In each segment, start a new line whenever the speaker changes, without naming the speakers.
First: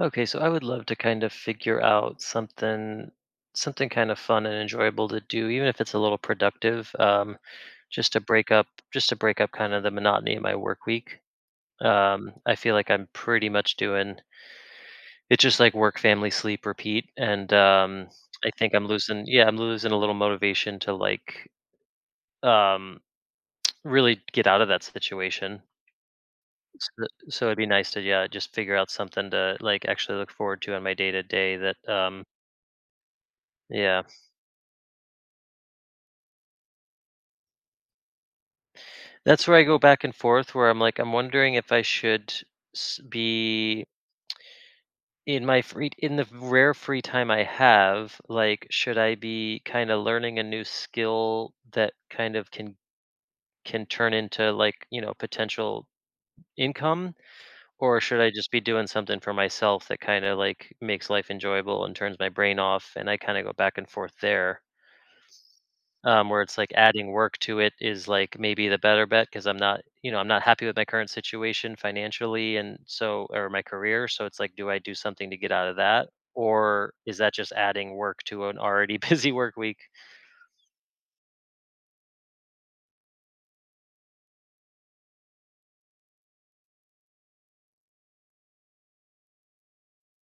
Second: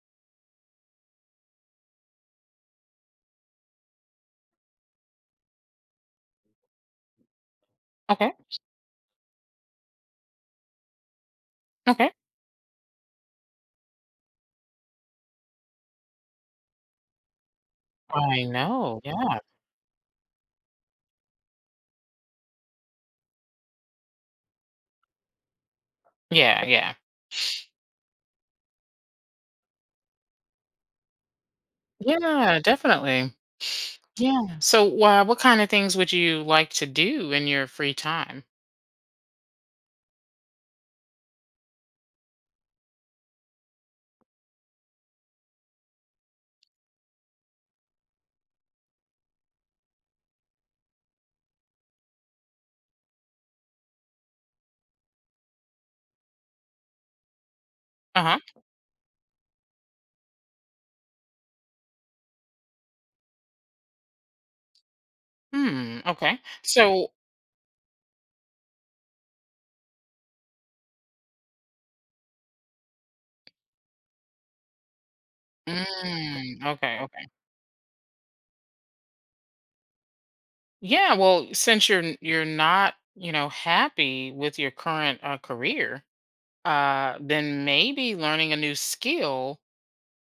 Okay, so I would love to kind of figure out something kind of fun and enjoyable to do, even if it's a little productive, just to
Okay.
break up just to break up kind of the monotony of my work week.
Okay.
I feel like I'm pretty much doing it's just like work, family, sleep, repeat, and
I
I think I'm
know. Yeah.
losing yeah, I'm losing a little motivation to um, really get out of that situation.
Yeah. Yeah.
So it'd be nice to yeah, just figure out something to like actually look forward to on my day to day that
Yeah. Definitely.
yeah
Yeah. So, what kind of things would you like to do in your free time?
That's where I go back and forth where I'm like, I'm wondering if I should s- be in the rare free time I have, like should I be kind of learning a new skill that kind of can turn into, like, you know, potential income, or should
Uh
I
huh.
just be doing something for myself that kind of like makes life enjoyable and turns my brain off, and I kind of go back and forth there.
Hmm.
Where
Okay.
it's like adding
So.
work to it is like maybe the better bet, because I'm not, you know, I'm not happy with my current situation financially and so, or my career. So it's like, do I do something to get out of that?
Mm,
Or
okay.
is
Okay.
that just adding work to an already busy work week?
Yeah. Well, since you're not happy with your current career, then maybe learning a new skill,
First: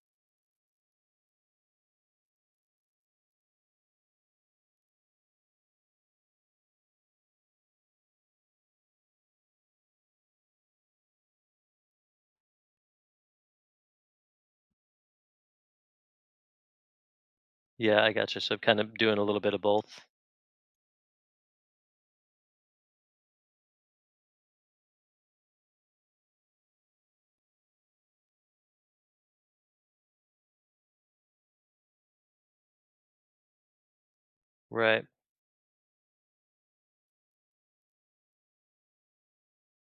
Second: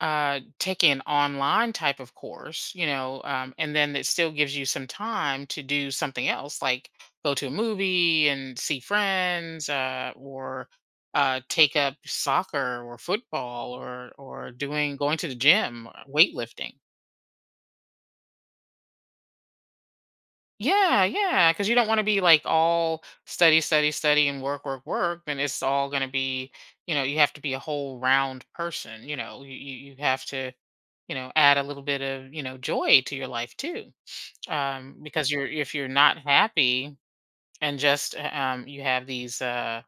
taking an online type of course, and then it still gives you some time to do something else, like go to a movie and see friends, or take up soccer or football, or doing going to the gym, weightlifting.
Yeah, I gotcha. So kind of doing a little bit of both.
Yeah, yeah, because you don't want to be like all study, study, study, and work, work, work. Then it's all going to be, you have to be a whole round person. You know, you have to add a little bit of joy to your life too,
Right.
because you're if you're not happy and just you have these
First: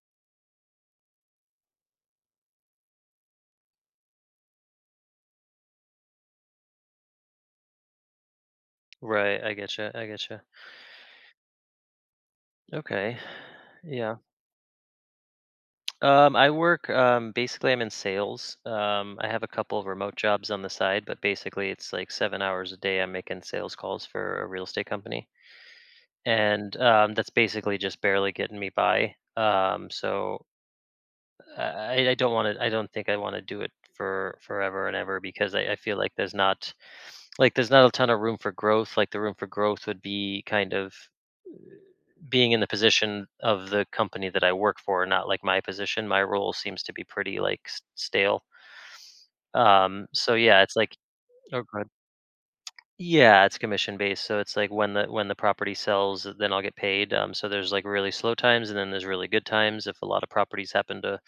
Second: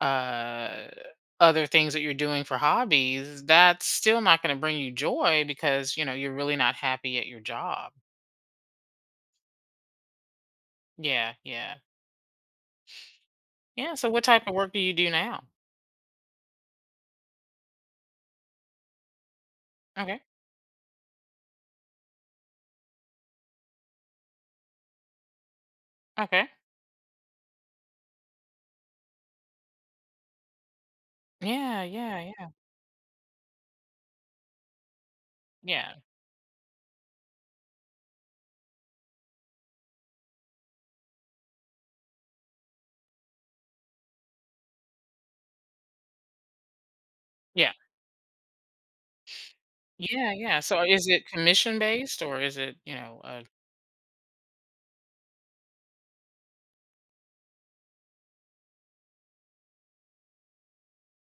uh other things that you're doing for hobbies that's still not going to bring you joy because you're really not happy at your job.
Right. I getcha. I getcha.
Yeah, yeah,
Okay.
yeah. So
Yeah.
what type of work do you do now?
I work, basically I'm in sales. I have a couple of remote
Okay.
jobs on the side, but basically it's like 7 hours a day. I'm making sales calls for a real estate company.
Okay.
And that's basically just barely getting me by. Um, so uh,
Yeah,
I, I
yeah,
don't
yeah,
want to. I don't think I want to do it for forever and ever, because I
yeah,
feel like there's not a ton of room for growth. Like the room for growth would be kind of being in the position of the company that I work for, not like my position. My role seems to be pretty like
yeah,
stale.
yeah,
So
yeah.
yeah, it's
So
like.
is it
Oh, go
commission
ahead.
based, or is it,
Yeah, it's commission based, so it's like when the property sells, then I'll get paid. So there's like really slow times, and then there's really good times. If a lot of properties happen to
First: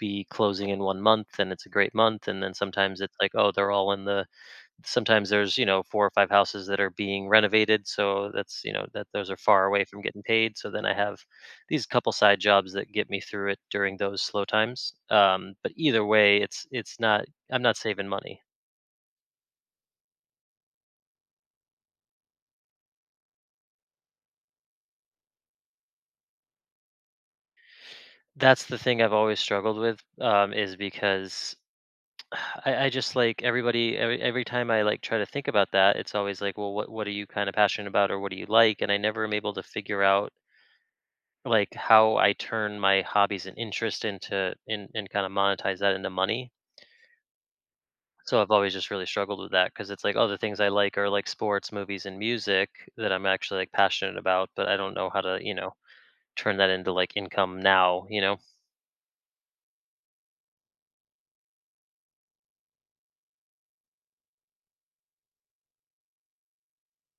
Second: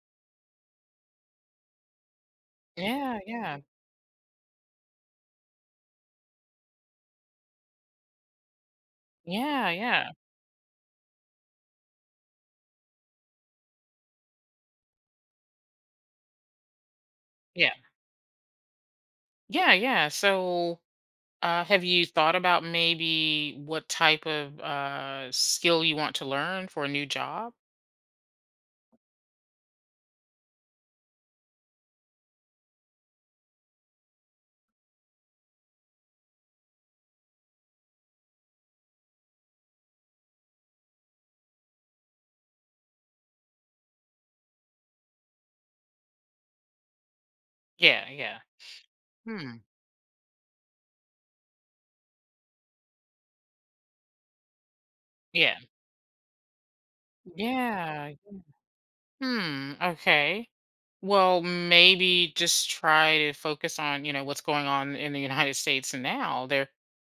be closing in 1 month, then it's a great month. And then sometimes it's
yeah,
like, oh,
yeah,
they're all in the. Sometimes there's, you know, four or five houses that are being renovated, so that's, you know, that those are far
yeah,
away from
yeah,
getting paid. So then I have these couple side jobs that get me through it during those slow times. But either way, it's not. I'm
yeah.
not saving money.
Yeah, yeah. So, have you thought about maybe what type of skill you want to learn for a new job?
That's the thing I've always struggled with, is because I just like every time I like try to think about that, it's always like, well, what are you kind of passionate about, or what do you like? And I never am able to figure out like how I turn my hobbies and interest into in and kind of monetize that into money.
Yeah, yeah.
So I've always just really struggled with
Hmm.
that, because it's like, oh, the things I like are like sports, movies, and music that I'm actually like passionate about, but I don't know how to, you
Yeah.
know, turn that into like income now,
Yeah.
you know?
Yeah. Hmm. Okay. Well, maybe just try to focus on, what's going on in the United States now. There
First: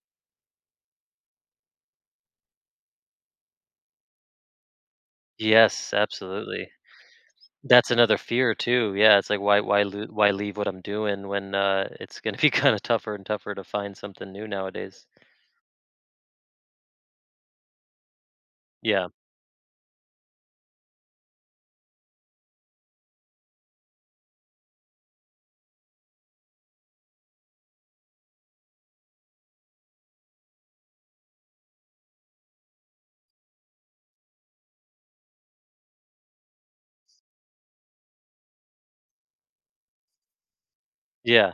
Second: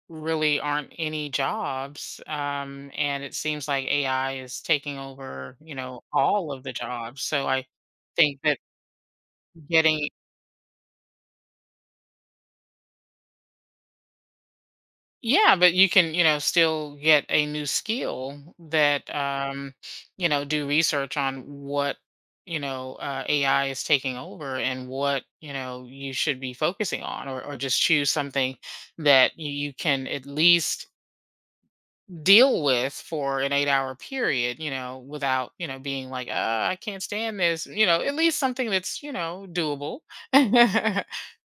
really aren't any jobs, and it seems like AI is taking over,
Yes,
all of
absolutely.
the jobs. So I
That's another
think
fear
that
too. Yeah, it's like why why loo
getting.
why leave what I'm doing when, it's gonna be kinda tougher and tougher to find something new nowadays.
Yeah, but you can, still get a new skill,
Yeah.
that, do research on what, AI is taking over and what, you should be focusing on, or, just choose something that you can at least deal with for an 8-hour period, without, being like, I can't stand this, at least something that's, doable.
Yeah.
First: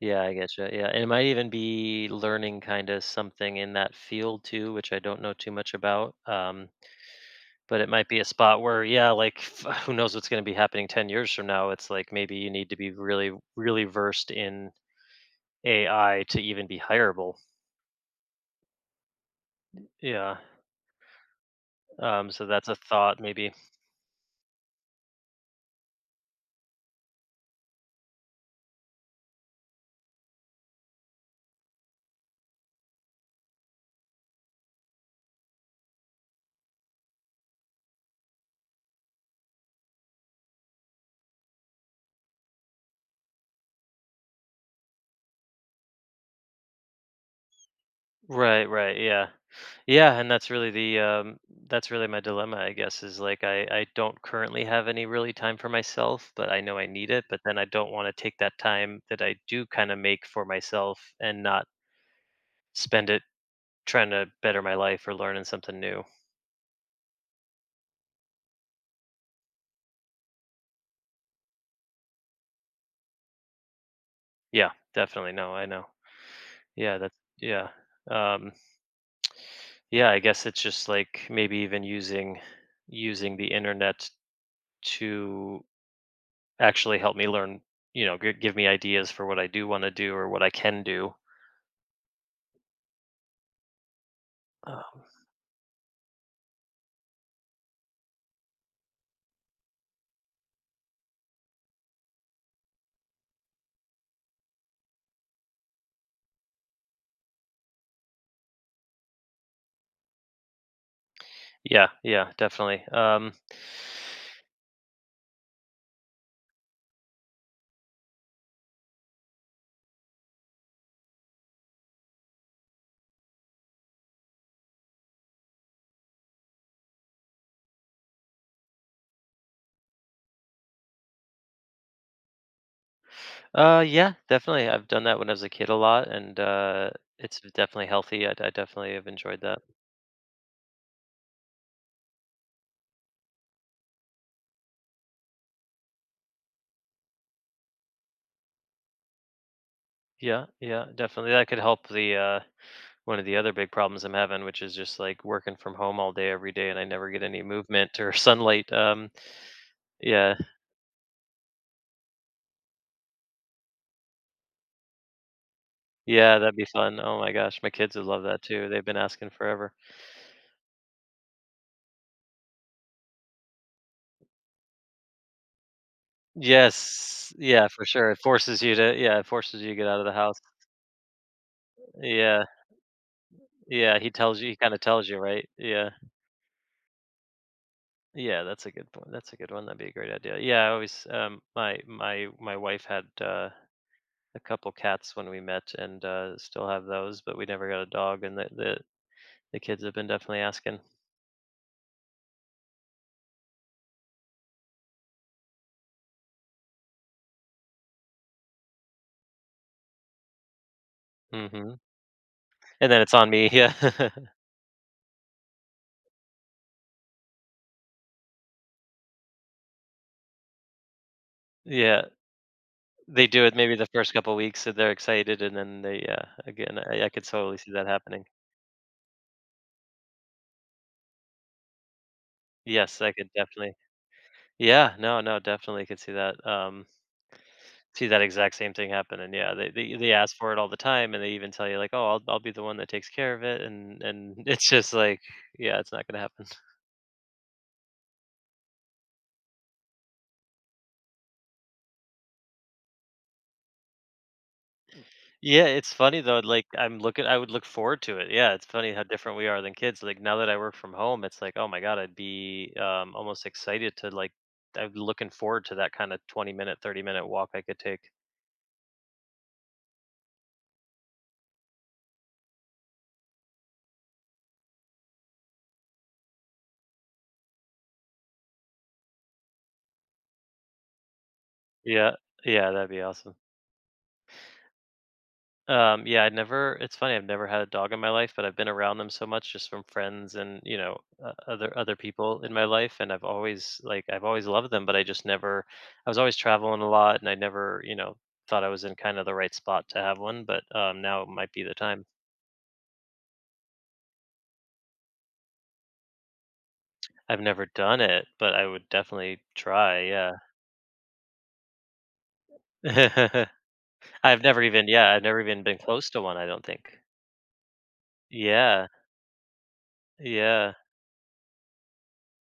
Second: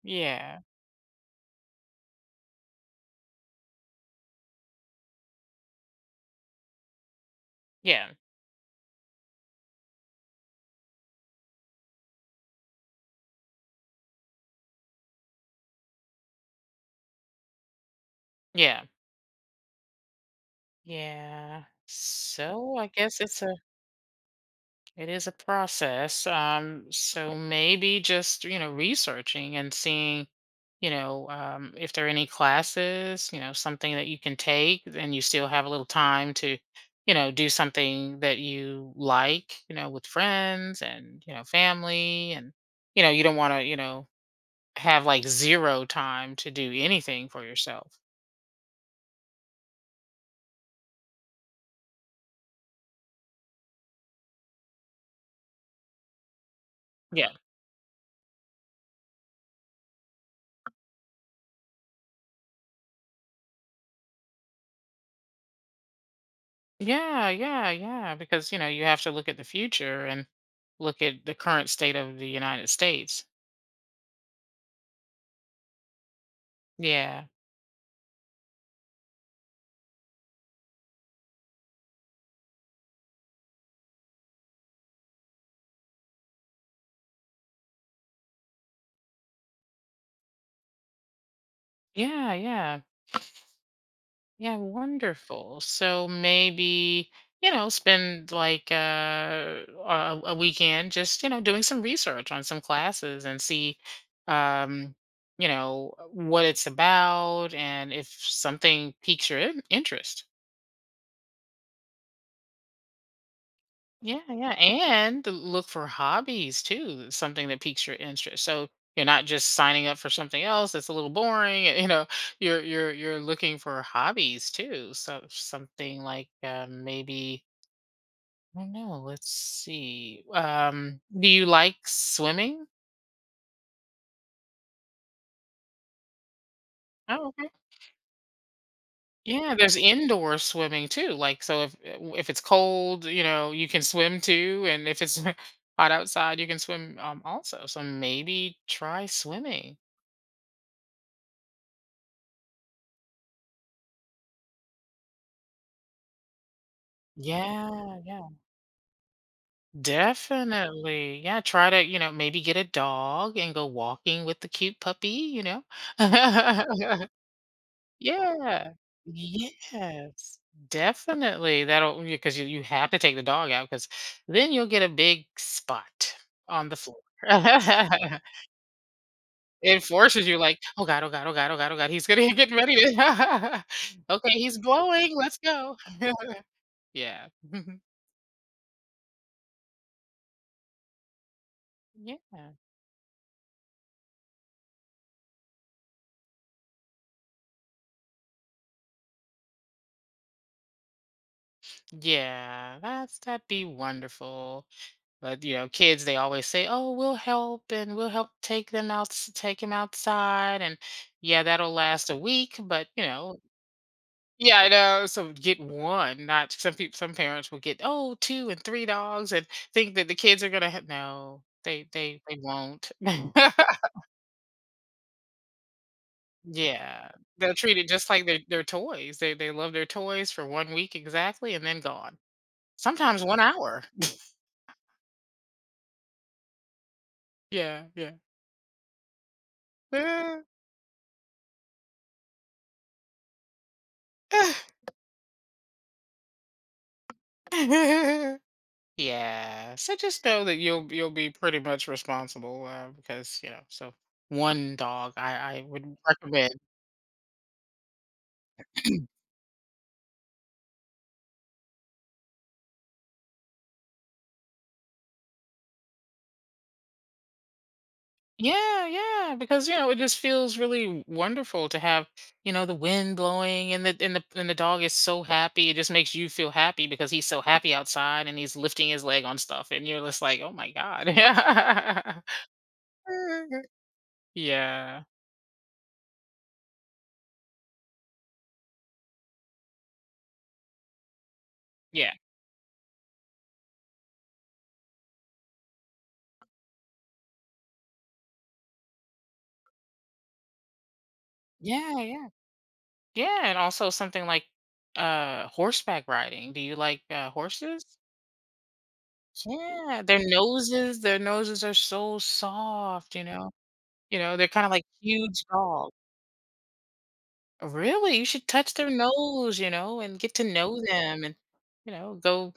Yeah, I
Yeah.
getcha, yeah, and it might even be learning kinda something in that field too, which I don't know too much about, but it might
Yeah.
be a spot where, yeah, like, who knows what's gonna be happening 10 years from now. It's like maybe you need to be really, really versed in AI to even be hireable.
Yeah.
Yeah,
Yeah.
so that's a
So I
thought
guess it's
maybe.
a. It is a process. So maybe just, researching and seeing, if there are any classes, something that you can take, and you still have a little time to, do something that you like, with friends and, family. And, you don't want to, have like zero time to do anything for yourself.
Right, right. Yeah. Yeah, and that's really the that's really my dilemma, I guess, is like I don't currently have any really time for myself, but I know I need it,
Yeah.
but then I don't want to take that time that I do kind of make for myself and not spend it trying to better my life or learning something new.
Yeah. Yeah. Yeah. Because, you have to look at the future and look at the current state of the United States.
Yeah, definitely. No, I know. Yeah, that's
Yeah.
yeah. Um yeah, I guess it's just like maybe even using the internet to actually help me learn, you know, give me ideas for what I do want to do or what I can do.
Yeah. Yeah. Yeah.
Um,
Wonderful. So maybe, spend like a weekend just, doing some research on some classes and see, um, what it's about and if something piques your interest.
yeah, yeah, definitely.
Yeah, yeah, and to look for hobbies too, something that piques your interest. So you're not just signing up for something else that's a little boring. You know, you're looking for hobbies too. So something like maybe I don't know. Let's see. Do you like swimming?
Yeah, definitely. I've done that when I was a kid a lot, and
Oh,
it's
okay.
definitely healthy. I definitely have enjoyed
Yeah,
that.
there's indoor swimming too. Like so, if it's cold, you can swim too, and if it's hot outside, you can swim also. So maybe try swimming.
Yeah, yeah, definitely. That could help the one of the other big problems I'm having, which is just like working from home all day every day, and I never get any movement
Yeah,
or
yeah,
sunlight. Yeah,
definitely. Yeah, try to, maybe get a dog and go walking with the cute puppy, you know?
yeah, that'd be fun. Oh my gosh, my kids would love that too.
Yeah.
They've been asking forever.
Yes, definitely. That'll because you have to take the dog out, because then you'll get a big spot on the floor.
Yes. Yeah, for sure. It forces you to yeah, it forces you to
It
get out of the
forces
house.
you like, oh God, oh God, oh God, oh God, oh God. He's gonna
Yeah.
get ready to
Yeah, he
Okay,
tells you he
he's
kinda tells
blowing.
you,
Let's
right?
go.
Yeah.
Yeah.
Yeah, that's a good point. That's a good one. That'd be a great idea. Yeah, I always um my my
Yeah.
my wife had a couple cats when we met, and still have those, but we never got a dog, and the kids have been definitely asking.
Yeah, That'd be wonderful. But kids, they always say, "Oh, we'll help, and we'll help take them out, take him outside." And yeah, that'll
Mhm.
last a week, but
And then it's on me, yeah.
yeah, I know. So get one, not some people. Some parents will get, oh, two and three dogs, and think that the kids are gonna no,
Yeah.
they won't.
They do it maybe the first couple weeks so they're excited, and then they yeah, again, I
Yeah,
could
they'll
totally see
treat
that
it just
happening.
like their toys. They love their toys for one week exactly, and then gone.
Yes, I
Sometimes
could
one
definitely
hour.
Yeah, no, no, definitely could see that.
Yeah,
See
yeah.
that exact same thing happen, and yeah, they ask for it all the time, and they even tell you like, "Oh, I'll be the one that takes care of it," and it's just like, yeah, it's not gonna happen.
Yeah. So just know that you'll be pretty much responsible, because. So one dog, I
Yeah, it's
would
funny though.
recommend.
Like I'm looking, I would look forward to it. Yeah, it's funny how different we are than kids. Like now that I work from home, it's like, oh my god, I'd be almost excited to like, I'm looking forward to that kind of 20 minute, 30-minute walk I could take.
Yeah, yeah, because it just feels really wonderful to have the wind blowing, and the dog is so happy. It just makes you feel happy because he's so happy outside, and he's lifting his leg on stuff, and you're just like, oh my god. Yeah,
Yeah, yeah, that'd be awesome.
yeah,
Yeah, I'd never it's funny, I've never had a dog in my life, but I've been around them so much just from friends and, you know, other people in my life, and I've always I've always loved them, but I just never I was always traveling a lot, and I never, you know, thought I was in kind of the right spot to have one, but now might be the
yeah,
time.
yeah. Yeah, and also something like horseback riding. Do you like
I've never
horses?
done it, but I would definitely try,
Yeah,
yeah.
their noses are so soft. You know,
I've
they're
never
kind of like
even yeah, I've never
huge
even been
dogs.
close to one, I don't think.
Really? You should touch
Yeah.
their nose, and get to
Yeah.
know them, and go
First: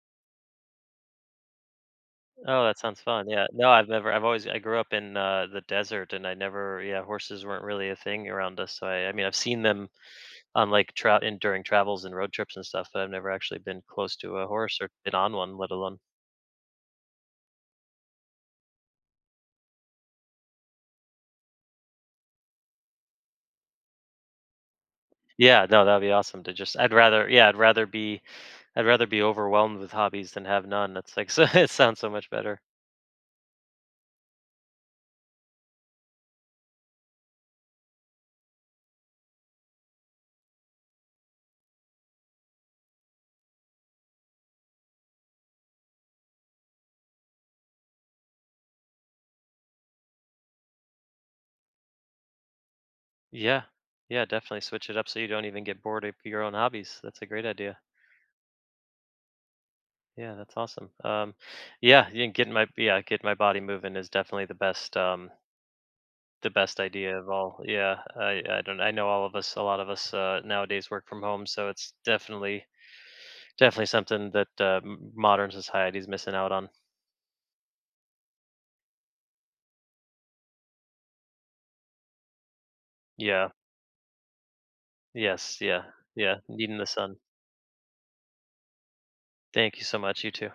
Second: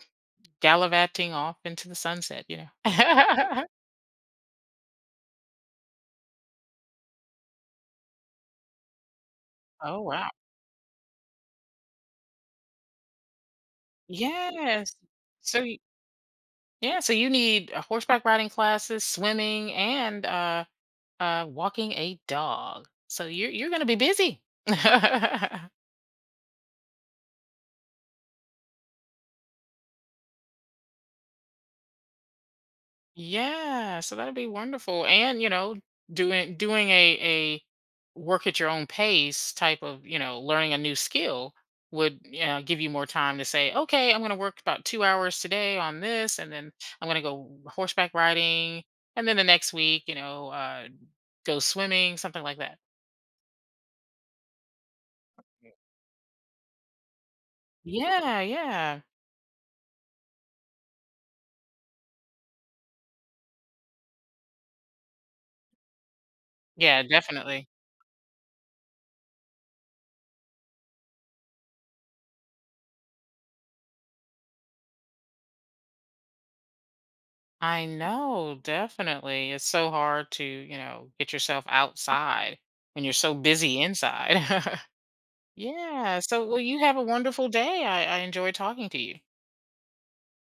gallivanting off into the sunset, you
Oh, that sounds fun. Yeah.
know.
No, I've never. I've always. I grew up in the desert, and I never. Yeah, horses weren't really a thing around us. So I. I mean, I've seen them
Oh wow.
on like trout in during travels and road trips and stuff, but I've never actually been close to a horse or
Yes.
been on one,
So
let alone.
yeah, so you need horseback riding classes, swimming, and walking a dog. So you're gonna be busy.
Yeah. No, that'd be awesome to just. I'd rather. Yeah, I'd rather be. I'd rather be overwhelmed with hobbies than have none. That's like. So it sounds so much better.
Yeah, so that'd be wonderful. And, doing a work at your own pace type of, learning a new skill, would, give you more time to say, okay, I'm going to work about 2 hours today on this, and then I'm going to go horseback riding, and then the next week, go swimming, something like that.
Yeah. Yeah. Definitely switch it up so you don't even get bored of your own hobbies. That's a great idea.
Yeah, yeah,
Yeah, that's awesome. Yeah, yeah, get my body moving is definitely the best
yeah,
idea of all.
definitely.
Yeah, I don't I know all of us a lot of us nowadays work from home, so it's definitely something that modern society is missing out on.
I know, definitely. It's so hard to, get yourself outside when you're so
Yeah.
busy inside.
Yes. Yeah.
Yeah.
Yeah.
So, well,
Needing
you
the
have a
sun.
wonderful day. I enjoy talking to you.
Thank you so much. You too.